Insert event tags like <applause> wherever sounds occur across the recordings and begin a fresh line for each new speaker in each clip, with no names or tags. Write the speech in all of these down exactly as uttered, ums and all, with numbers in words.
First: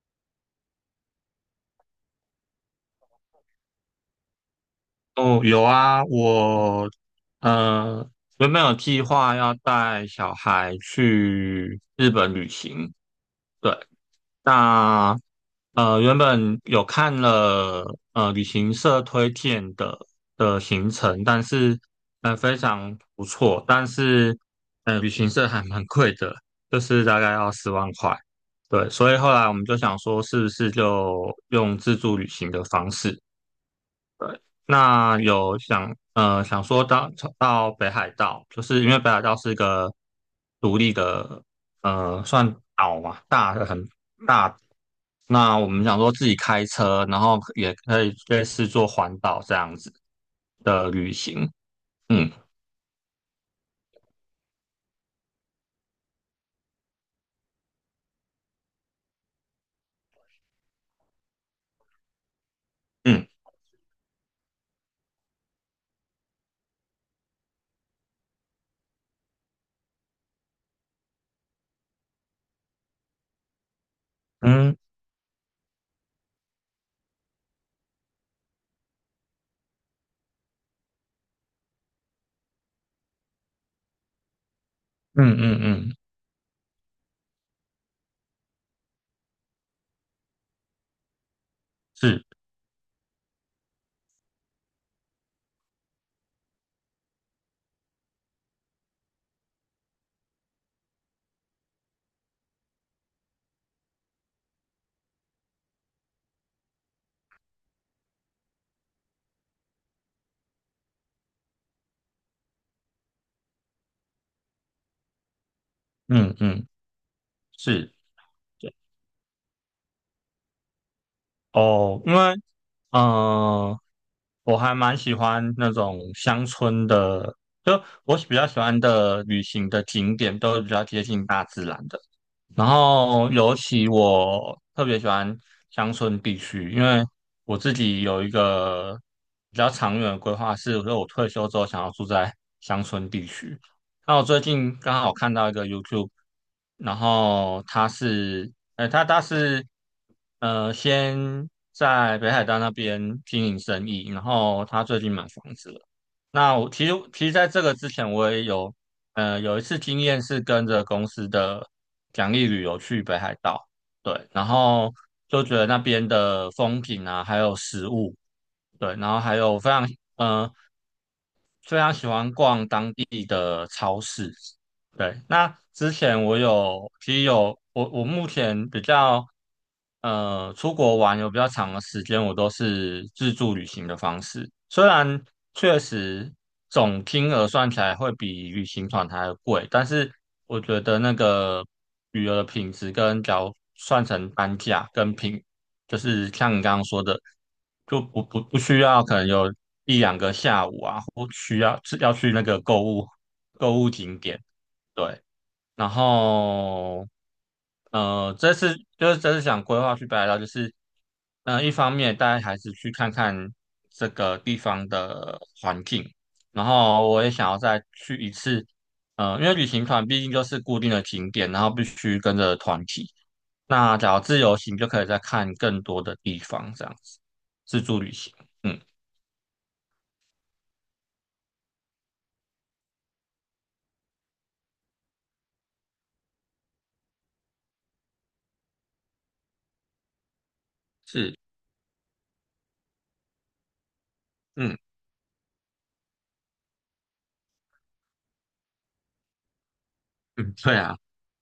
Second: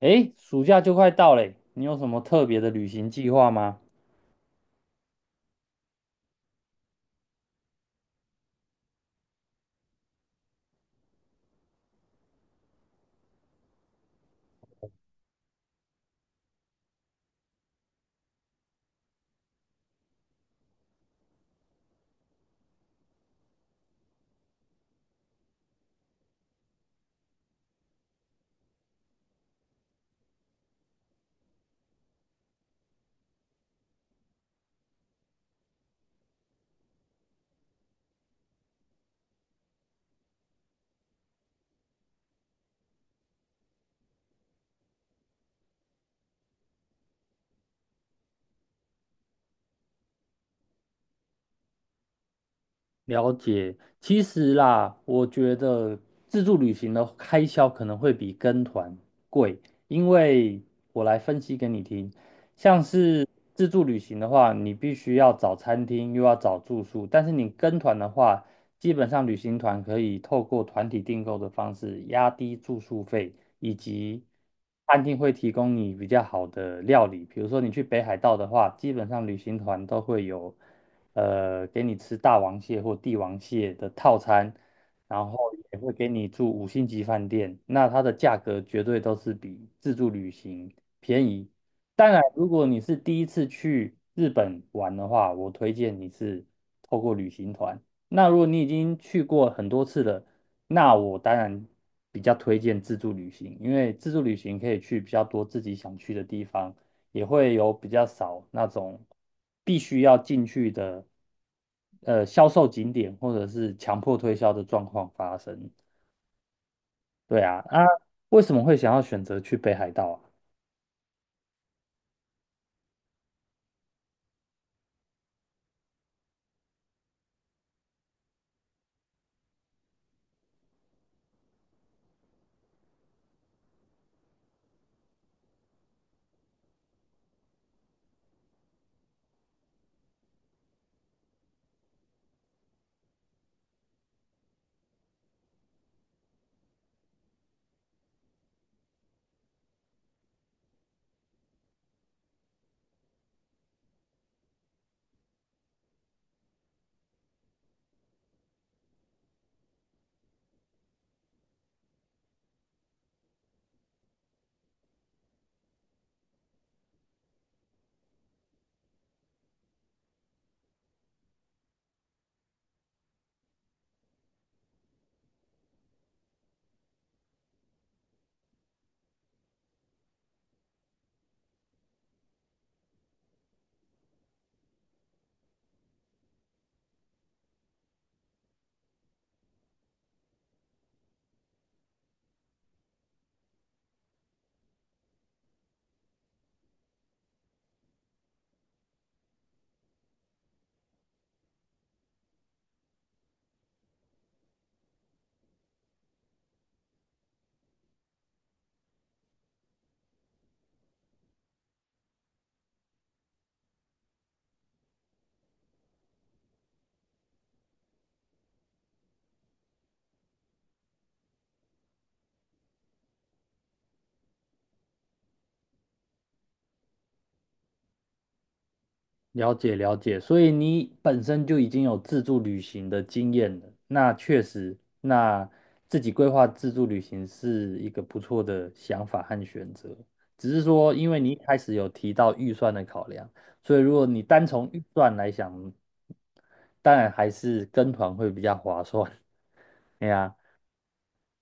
哎，暑假就快到嘞，你有什么特别的旅行计划吗？
哦，有啊，我呃原本有计划要带小孩去日本旅行，对，那呃原本有看了呃旅行社推荐的的行程，但是呃非常不错，但是呃旅行社还蛮贵的，就是大概要十万块，对，所以后来我们就想说是不是就用自助旅行的方式。那有想呃想说到到北海道，就是因为北海道是一个独立的呃算岛嘛，大的很大。那我们想说自己开车，然后也可以类似做环岛这样子的旅行。嗯
了解，其实啦，我觉得自助旅行的开销可能会比跟团贵，因为我来分析给你听。像
嗯
是自助旅行的话，你必须要找餐厅，又要找住宿，但是你跟团的话，基本上旅行团可以透过团体订购的方式压低住宿费，以及
嗯
餐厅会提供你比较好的料理。比如说你去北海道的话，基本上旅行团都会有。呃，给你吃大王蟹或帝王蟹的套餐，然
嗯
后
嗯
也会
嗯，
给你住五星级饭店，那它的价格绝对都是比自助旅行便宜。当然，
是，
如果你是第一次去日本玩的话，我推荐你是透过旅行团。那如果你已经去过很多次了，那我当然比较推荐自助旅行，因为自助旅行可以去比较多自己想去的地方，也会有比较少那种必须要进去的，呃，销售景点或者是强迫推销的状况发生。
嗯嗯
对啊，啊，
是。
为什么
对
会想要选择去北海道啊？
哦，因为嗯、呃我还蛮喜欢那种乡村的，就我比较喜欢的旅行的景点都是比较接近大自然的。然后尤其我特别喜欢乡村地区，因为我自己有一个比较长远的规划是，说我退休之后想要住在乡村地区。那我最近刚好看到一个 YouTube，然后他是，呃，他他是，呃，先在北海道那边经营生意，然后他最近买房子了。那我其实其实在这个之前，我也有，呃，有一次经验是跟着公司的奖励旅游去北海道，对，然后就觉得那边的风景啊，还有食物，对，然后还有非常，嗯。非常喜欢逛当地的超市。对，那之前我有，其实有我我目前比较呃出国玩有比较长的时间，我都是自助旅行的方式。虽然确实总金额算起来会比旅行团还要贵，但是我觉得那个旅游的品质跟假如算成单价跟品就是像你刚刚说的，就不不不需要可能有一两个下午啊，或需要是要去那个购物购物景点，对。然后呃，这次就是这次想规划去北海道，就是嗯、呃一方面带孩子去看看这个地方的环境，然后我也想要再去一次，呃，因为旅行团毕竟就是固定的景点，然后必须跟着团体。那假如自由行就可以再看更多的地方，这样子自助旅行，嗯，
了解了解，所以你本身就已经有自助旅行的经验了，那确实，那自己规划自助旅行是一个不错的想法和选择。只是说，因为你一
是，
开始有提到预算的考量，所以如果你单从
嗯
预算来想，当然还是跟团会比较划算。<laughs> 哎呀，
嗯，对啊。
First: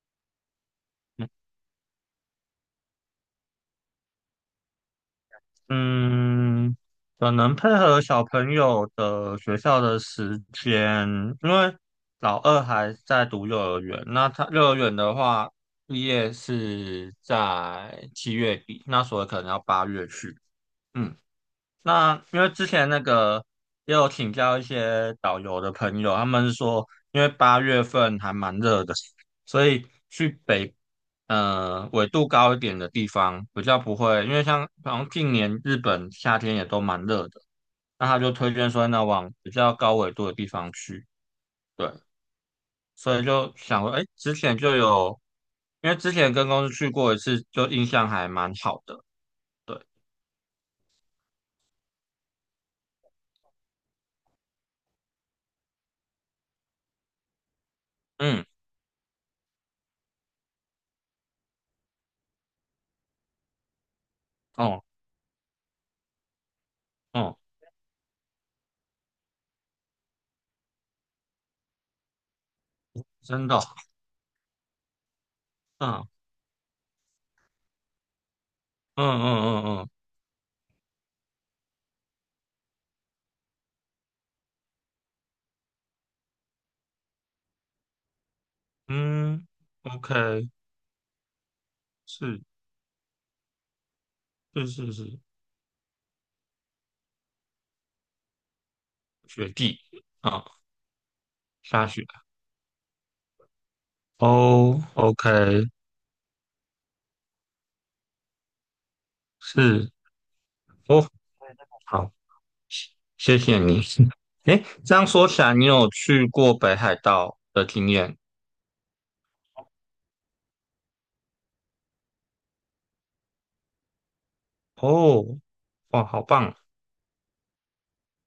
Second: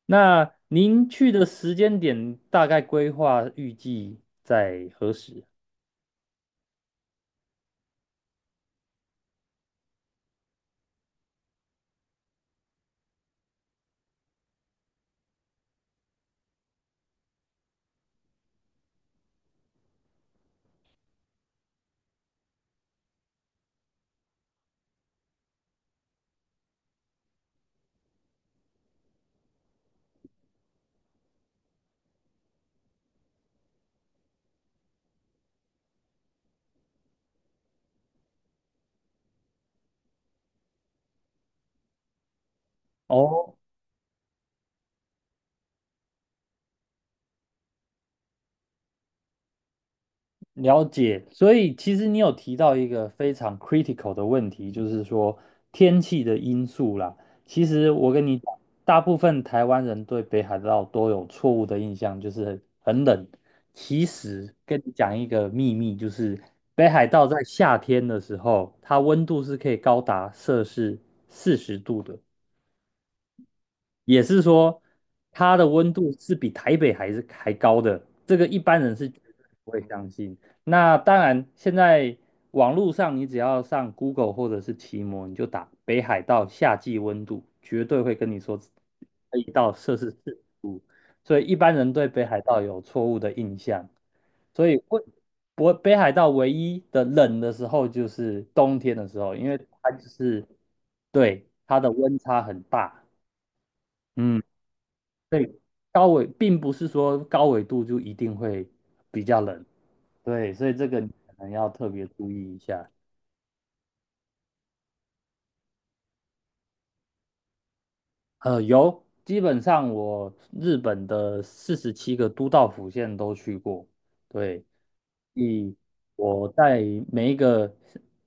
那您去的时间点大概规划预计在何时？
嗯，可能配合小朋友的学校的时间，因为老二还在读幼儿园，那他幼儿园的话，毕业是在七月底，那所以可能要八月去。嗯。那因为之前那个也有请教一些导游的朋友，他们是说，因为八月份还蛮热的，所以去北呃纬度高一点的地方比较不会，因为像好像近年日本夏天也都蛮热的，那他就推荐说那往比较高纬度的地方去，对，所以就
哦，
想说，哎，之前就有，因为之前跟公司去过一次，就印象还蛮好的，对，
了解，所以其实你有提到一个非常 critical 的问题，就是说天气的因素啦。其实我跟你
嗯，
讲，大部分台湾人对北海道都有错误的印象，就是很冷。其实跟
哦，
你讲一个秘密，就是北海道
哦，
在夏天的时候，它温度是可以高达摄氏四十度的。
真的哦。
也是说它的温
嗯。
度是比台北还是还高的，这个一般人是绝
嗯
对不
嗯
会
嗯
相信。那当然，现在网络上你只要上 Google 或者是奇摩，你就打北海道夏季温度，绝对会跟你说
嗯
可以
嗯
到摄氏四十
，OK，
度，所以一般人对北海
是
道有错误的印象。
是
所以
是
会
是，
不北海道唯一的冷的时候就是冬天的时候，因
雪
为
地
它就
啊，
是对它
下
的
雪。
温差很大。嗯。
哦
所以
，OK，
高纬并不是说高纬度就一定会比较冷，
是。
对，所以这个
哦，
你可能要特别
好，
注意一下。
谢谢你。<laughs> 诶，这样说起来，你有去过北海道的经验。
呃，有，基本上我日本的四十七个都道府县都去过，对，
哦，
所以
哇，好
我
棒，
在每一个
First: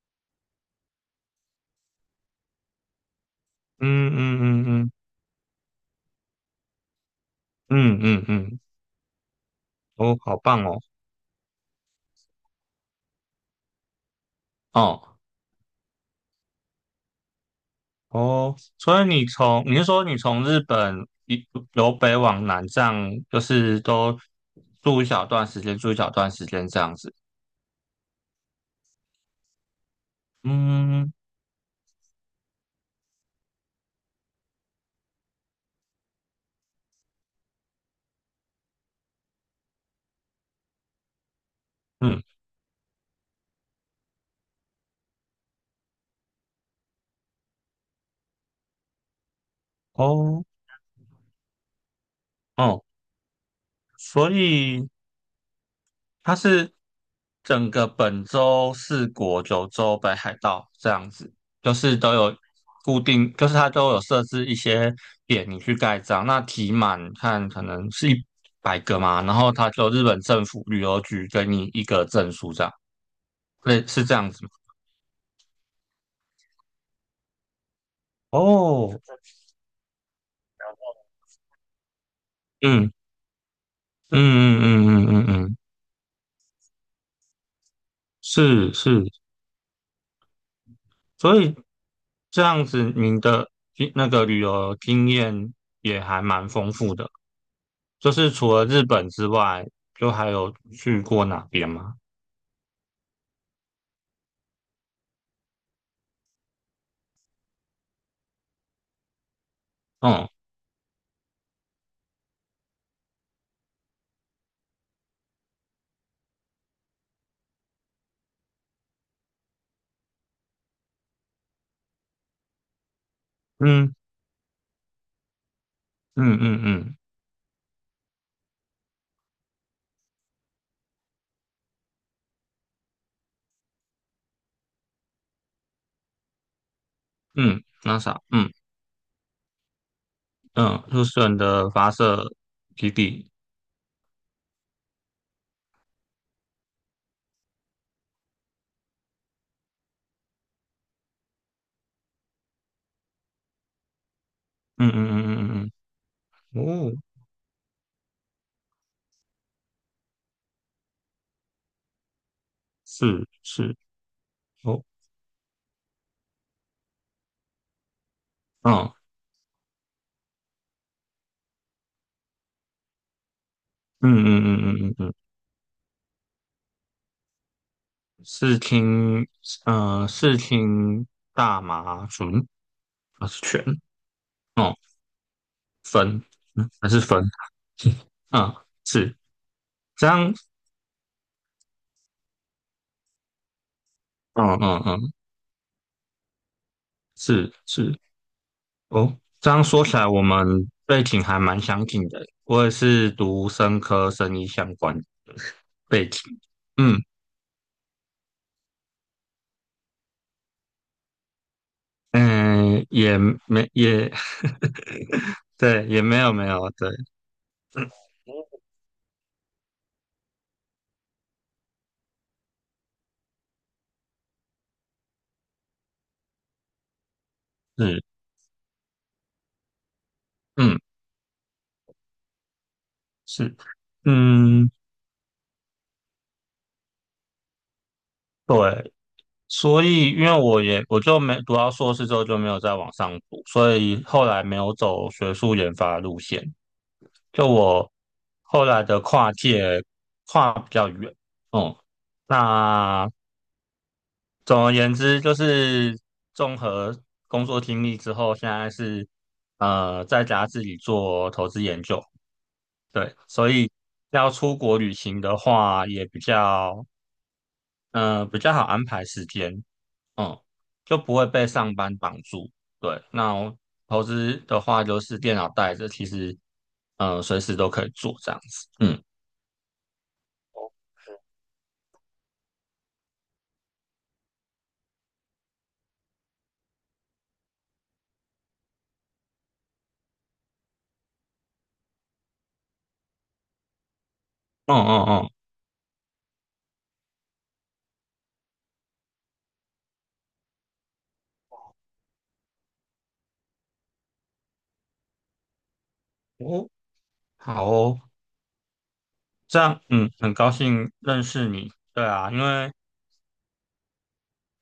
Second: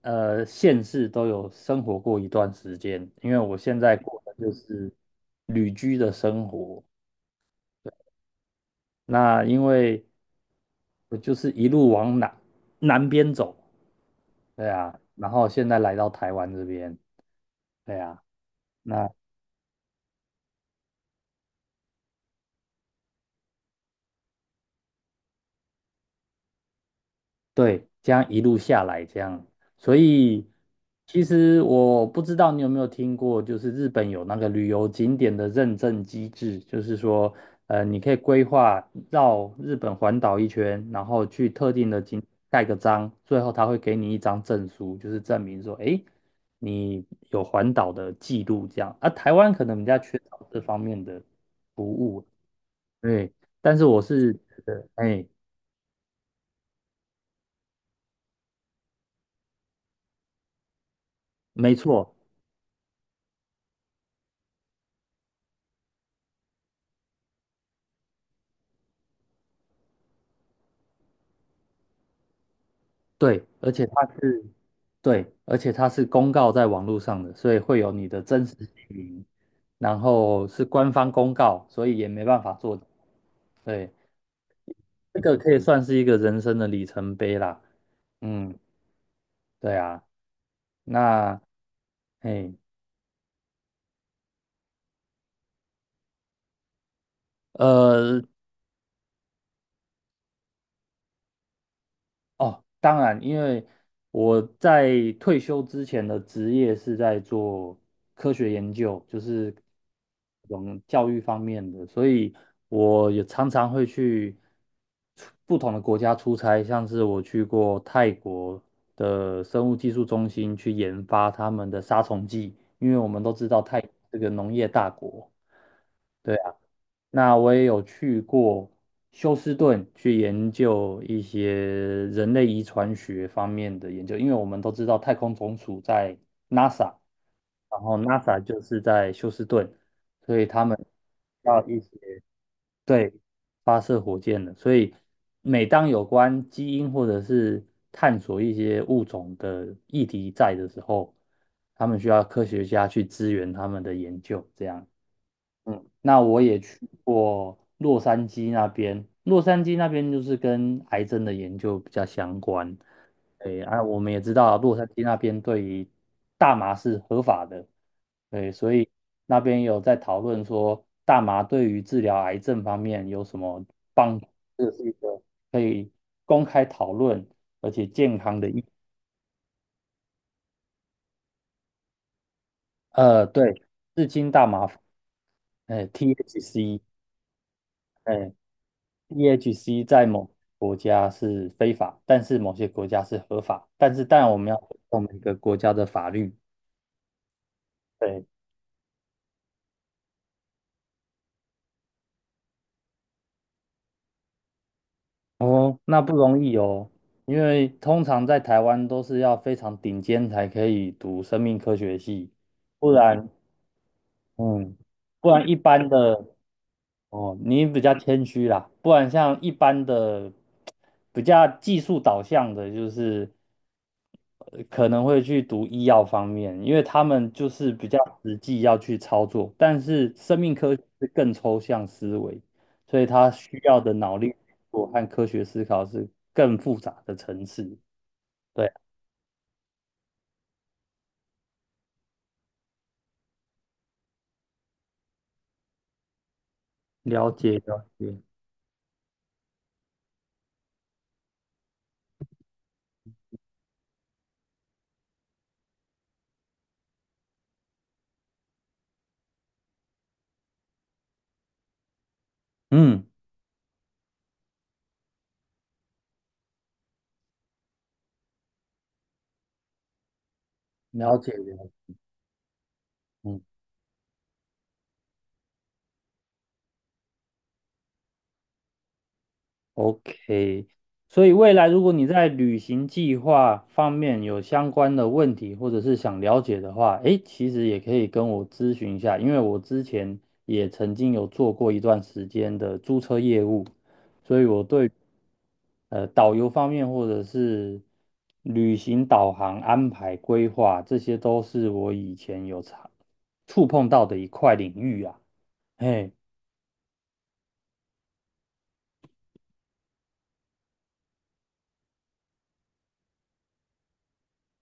呃县市都有生活过一段时间，因为我现在
嗯
过的
嗯
就
嗯嗯
是旅居的生活。
嗯嗯嗯，
那因为
哦，好棒哦，
我就是一路往南南边走，对啊，
哦。
然后现在来到台湾这边，对啊，
哦，所以
那
你从你是说你从日本一由北往南这样，就是都住一小段时间，住一小段时间这样子。
对，这样一路下来这样，所以
嗯
其实我不知道你有没有听过，就是日本有那个旅游景点的认证机制，就是说，呃，你可以规划绕日本环岛一圈，然后去特定的景
嗯，
盖个章，最后他会给你一张证书，就是证明说，诶，你有环岛的记录这样。啊，台湾可能比较缺
哦
少这方面的服务。
哦，
对，但是我
所
是觉得，
以
哎，
它是整个本州、四国、九州、北海道这样子，就
没
是都
错，
有固定，就是它都有设置一些点你去盖章，那题满看可能是一百个嘛，然后它就日本政府旅游局给你一个证书这样。
对，而且
对，是
它
这样子
是，
吗？
对，而且它是公告在网络上的，所以会有你的真实姓
哦，
名，然后是官方公告，所以也没办法做。
嗯
对，
嗯嗯嗯嗯
这
嗯
个可
嗯，
以算是一个人生的里程碑啦。嗯，
是是，
对啊，
所
那，
以这
哎，
样子，您的经那个旅游经验也还蛮丰富的。就
呃，
是除了日本之外，就还有去过哪边吗？
哦，当然，因为我在退休之前的职业是在做科学研究，就是
嗯
这种教育方面的，所以我也常常会去出不同的国家出差，像是我去过泰国的生物技术中心去研发他们的杀虫剂，因为我们都知道泰
嗯
这个农业大国。对。
嗯嗯嗯
那我也有去过休斯顿去研究一些人类遗传学方面的研究，因为我们都知道太空总署在 NASA，
嗯，
然后
那啥，
NASA
嗯
就是在休斯顿，所以他们
嗯，入选
要
的
一
发
些
射基
对
地，
发射火箭的，所以每当有关基因或者是探索一些物种的议题在的时候，他们需要科学家去支援他们的研究，这样。
嗯嗯嗯嗯
嗯，那我也
嗯
去
嗯，哦，
过洛杉矶那边，洛杉矶那边就是跟癌症的研究比较相关。
是
对，
是
啊，我们也知道洛
哦，
杉矶那边对于大麻是合法的，对，所以
嗯
那边有在讨论说大麻对于治疗癌症方面有什么帮
嗯
助，
嗯嗯
这是一
嗯嗯嗯，
个可以公开讨论而且健康的
视
议。
听，嗯、呃，视听大麻醇
呃，
还是
对，
醛？
至今大麻，
哦，
哎
酚，嗯，
，T H C，
还是酚，
哎，
嗯，是
E H C 在
这
某
样，
国家是非法，但是某些国家是合法，但是当然我们要
嗯
尊
嗯
重
嗯，
每个国家的法律。
是是，
对，
哦，这样说起来，我们背景还蛮相近的。我也是读生科生医相关的
哦，那
背
不
景，
容易哦，
嗯
因为通常在台湾都是要非常顶尖才可以读生命科学系，
嗯，
不
也
然，
没也，
嗯，不
<laughs>
然一
对，
般
也没
的
有没有，对，
哦，你比较谦虚啦，不然像一般的比较技术导向的，就是呃可能会去读医药方面，因为他们就是比较
是，
实际要去操作，但是生命科
嗯
学是更抽象思维，所以他
是，
需要的脑力运
嗯
作和科学思考是更复杂的层次。对，
对，所以因为我也我就没读到硕士之后就没有再往上读，所以后来没有走学术研发的路线。
了
就
解了
我
解，
后来的跨界跨比较远，嗯，那总而言之就是综合工作经历之后，现在是呃在家自己做投资研究，
嗯，
对，所以要出国旅行的话也比较嗯呃比较好安排时间，嗯，就不
了
会
解
被
了
上
解，
班绑住，对，那
嗯。
我投资的话就是电脑带着，其实嗯、呃随时都可以做这样子，嗯
OK，所以未来如果你在旅行计划方面有相关的问题，或者是想了解的话，诶，其实也可以跟我咨询一下，因为我之前也曾经有做过一段时间的租车业务，所以我
嗯
对
嗯嗯。
呃导游方面或者是旅行导航安排规划这些都是我以前有常触碰到的一块领域啊，嘿。
哦，好哦，这样，嗯，很高兴认识你。对啊，因为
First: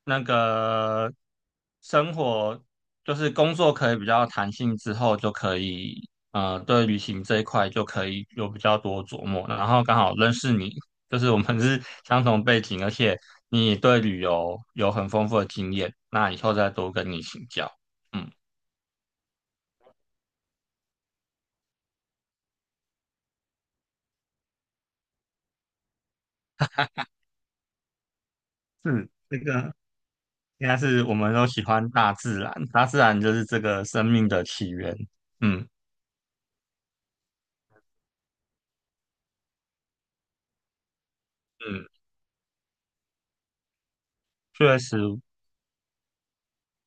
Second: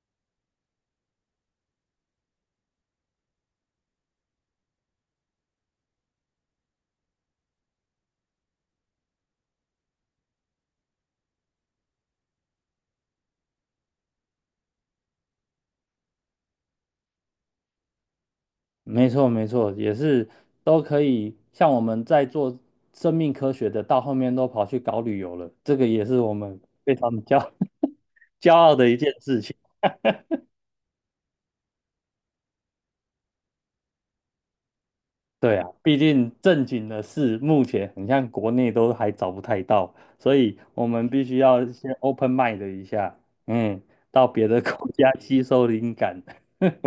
那个生活就是工作可以比较弹性之后，就可以呃，对旅行这一块就可以有比较多琢磨。然后刚好认识你，就是我们是相同背景，而且你也对旅游有很丰富的经验，那以后再多跟你请教。嗯，
没错，没错，也是都可以。像我们在做生命科学的，到后面都跑去搞旅游了，这个也是我们非常骄 <laughs> 骄傲的一
是
件
这
事情。
个应该是我们都喜欢大自然，大自然就是这个生命的起源。
对
嗯。
啊，毕竟正经的事，目前很像国内都还找不太到，所以我们必须要
嗯，
先 open mind 一下，嗯，到别的 <laughs>
确
国家
实，
吸收灵感。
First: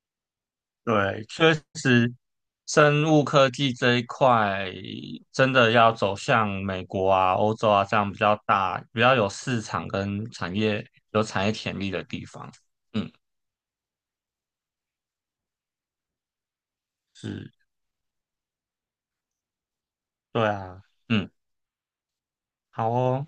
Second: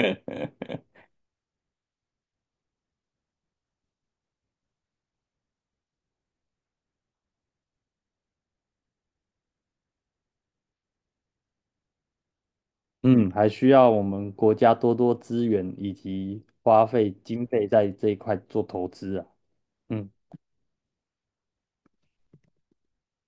<laughs>
对，确实，生物科技这一块真的要走向美国啊、欧洲啊这样比较大、比较有市场跟产业有产业潜力的地方。嗯，
嗯，还需要我们国家多多资源以及花费经
是，
费在这一块做投资啊。嗯。
对啊，嗯，好哦。